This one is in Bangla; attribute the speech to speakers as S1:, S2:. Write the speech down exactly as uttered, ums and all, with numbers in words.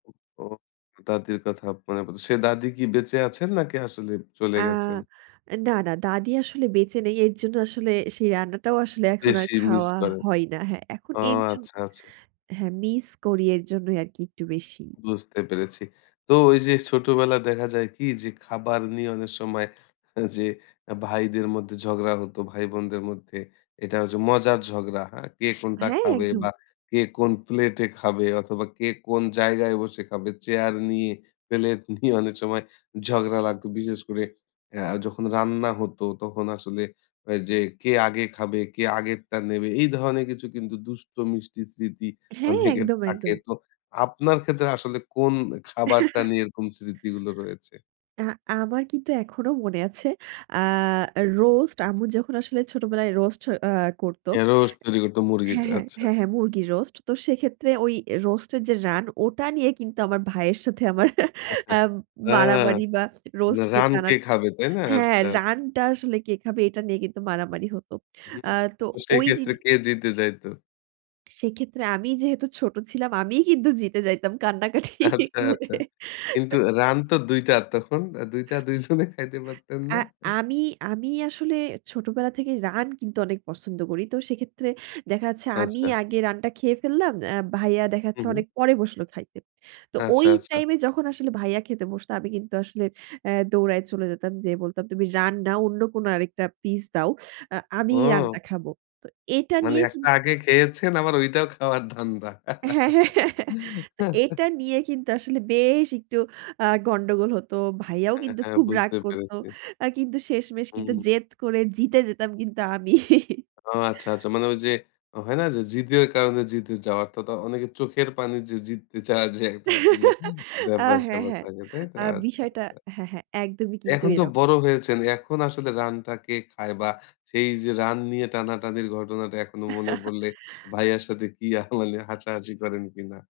S1: উ ও! দাদির কথা পরে প দা সে দাদি কি বেঁচে আছেন নাকি আসলে চলে
S2: আ
S1: গেছেন?
S2: এ না, না দাদি আসলে বেঁচে নেই। এর জন্য আসলে সেই রান্নাটাও আসলে এখন আর
S1: বেশি মিস
S2: খাওয়া
S1: করেন।
S2: হয় না হ্যাঁ, এখন
S1: ও!
S2: এর জন্য
S1: আচ্ছা, আচ্ছা।
S2: হ্যাঁ, মিস করি এর জন্যই আরকি একটু বেশি।
S1: বুঝতে পেরেছি। তো ওইযে ছোটবেলায় দেখা যায় কি? যে খাবার নিয়ে অনেক সময় যে এ ভাইদের মধ্যে ঝগড়া হত, ভাই-বোনদের মধ্যে। এটা হচ্ছে মজার ঝগড়া, হ্যাঁ? কে কোনটা
S2: হ্যাঁ,
S1: খাবে বা
S2: একদম।
S1: কে কোন প্লেট খাবে অথবা কে কোন জায়গায় বসে খাবে? চেয়ার নিয়ে। প্লেট নিয়ে অনেক সময় ঝগড়া লাগতো। বিশেষ করে আ যখন রান্না হতো তখন আসলে আ যে কে আগে খাবে, কে আগেরটা নেবে? এই ধরনের কিছু কিন্তু দুষ্ট-মিষ্টি স্মৃতি
S2: হ্যাঁ,
S1: অনেকের
S2: একদম,
S1: থাকে।
S2: একদম।
S1: তো আপনার ক্ষেত্রে আসলে কোন এ খাবারটা নিয়ে এরকম স্মৃতিগুলো রয়েছে?
S2: আ আমার কিন্তু এখনো মনে আছে। আ রোস্ট, আম্মু যখন আসলে ছোটবেলায় রোস্ট আ করত
S1: এ রোস্ট তৈরি করত
S2: হ্যাঁ,
S1: মুরগিটা।
S2: হ্যাঁ,
S1: আচ্ছা।
S2: হ্যাঁ, হ্যাঁ মুরগির রোস্ট। তো সেক্ষেত্রে ওই রোস্ট এর যে রান ওটা নিয়ে কিন্তু আমার ভাইয়ের সাথে আমার অ্যা
S1: হ্যাঁ।
S2: মারামারি বা
S1: এ
S2: রোস্ট নিয়ে
S1: রান
S2: টানা
S1: কে খাবে, তাই না?
S2: হ্যাঁ,
S1: আচ্ছা।
S2: রানটা আসলে কে খাবে? এটা নিয়ে কিন্তু মারামারি হত।
S1: হুম।
S2: অ্যা তো
S1: তো সেই
S2: ওই
S1: ক্ষেত্রে
S2: জিনি
S1: কে জিতে যাইত?
S2: সেক্ষেত্রে আমি যেহেতু ছোট ছিলাম আমিই কিন্তু জিতে যাইতাম কান্নাকাটি
S1: আচ্ছা,
S2: করে।
S1: আচ্ছা। কিন্তু
S2: এ
S1: রান তো দুই টা, তখন? দুই টা দুই জনে খাইতে পারতেন না?
S2: অ্যা আমি, আমি আসলে ছোটবেলা থেকে রান কিন্তু অনেক পছন্দ করি। তো সেক্ষেত্রে দেখা যাচ্ছে আমিই
S1: আচ্ছা।
S2: আগে রান্না খেয়ে ফেললাম। অ্যা ভাইয়া দেখা
S1: হু,
S2: যাচ্ছে
S1: হু।
S2: অনেক পরে বসলো খাইতে। তো
S1: আচ্ছা,
S2: ওই
S1: আচ্ছা।
S2: টাইম এ যখন আসলে ভাইয়া খেতে বসত আমি কিন্তু আসলে অ্যা দৌড়ায় চলে যেতাম, যেয়ে বলতাম, "তুমি রান না অন্য কোনো আরেকটা পিস দাও। আ আমিই
S1: ও।
S2: রান্না খাবো।" তো এটা
S1: মানে
S2: নিয়ে কিন
S1: একটা আগে খেয়েছেন আবার ঐটাও খাওয়ার ধান্দা।
S2: হ্যাঁ, হ্যাঁ। তো এটা নিয়ে কিন্তু আসলে বেশ একটু আ গন্ডগোল হতো। ভাইয়াও
S1: হ্যাঁ,
S2: কিন্তু
S1: হ্যাঁ
S2: খুব রাগ
S1: বুঝতে
S2: করত।
S1: পেরেছি।
S2: আ কিন্তু শেষমেশ কিন্তু
S1: হুম।
S2: জেদ করে জিতে যেতাম কিন্তু আমি।
S1: ও! আচ্ছা, আচ্ছা। মানে ওইযে হয় না? যে, জিদের কারণে জিতে যাওয়ার তো তো অনেকে চোখের পানি যে জিততে চাওয়ার যে একটা আসলে
S2: আ হ্যাঁ,
S1: ব্যাপার-স্যাপার
S2: হ্যাঁ,
S1: থাকে। তাই তো?
S2: আ
S1: আচ্ছা,
S2: বিষয়টা
S1: আচ্ছা।
S2: হ্যাঁ, হ্যাঁ একদমই কিন্তু
S1: এখন তো
S2: এরকম।
S1: বড় হয়েছেন। এখন আসলে রানটা কে খায়? বা সেই যে রান নিয়ে টানাটানির ঘটনাটা এখনো মনে পড়লে। ভাইয়ার সাথে কি আ মানে হাসাহাসি করেন কিনা?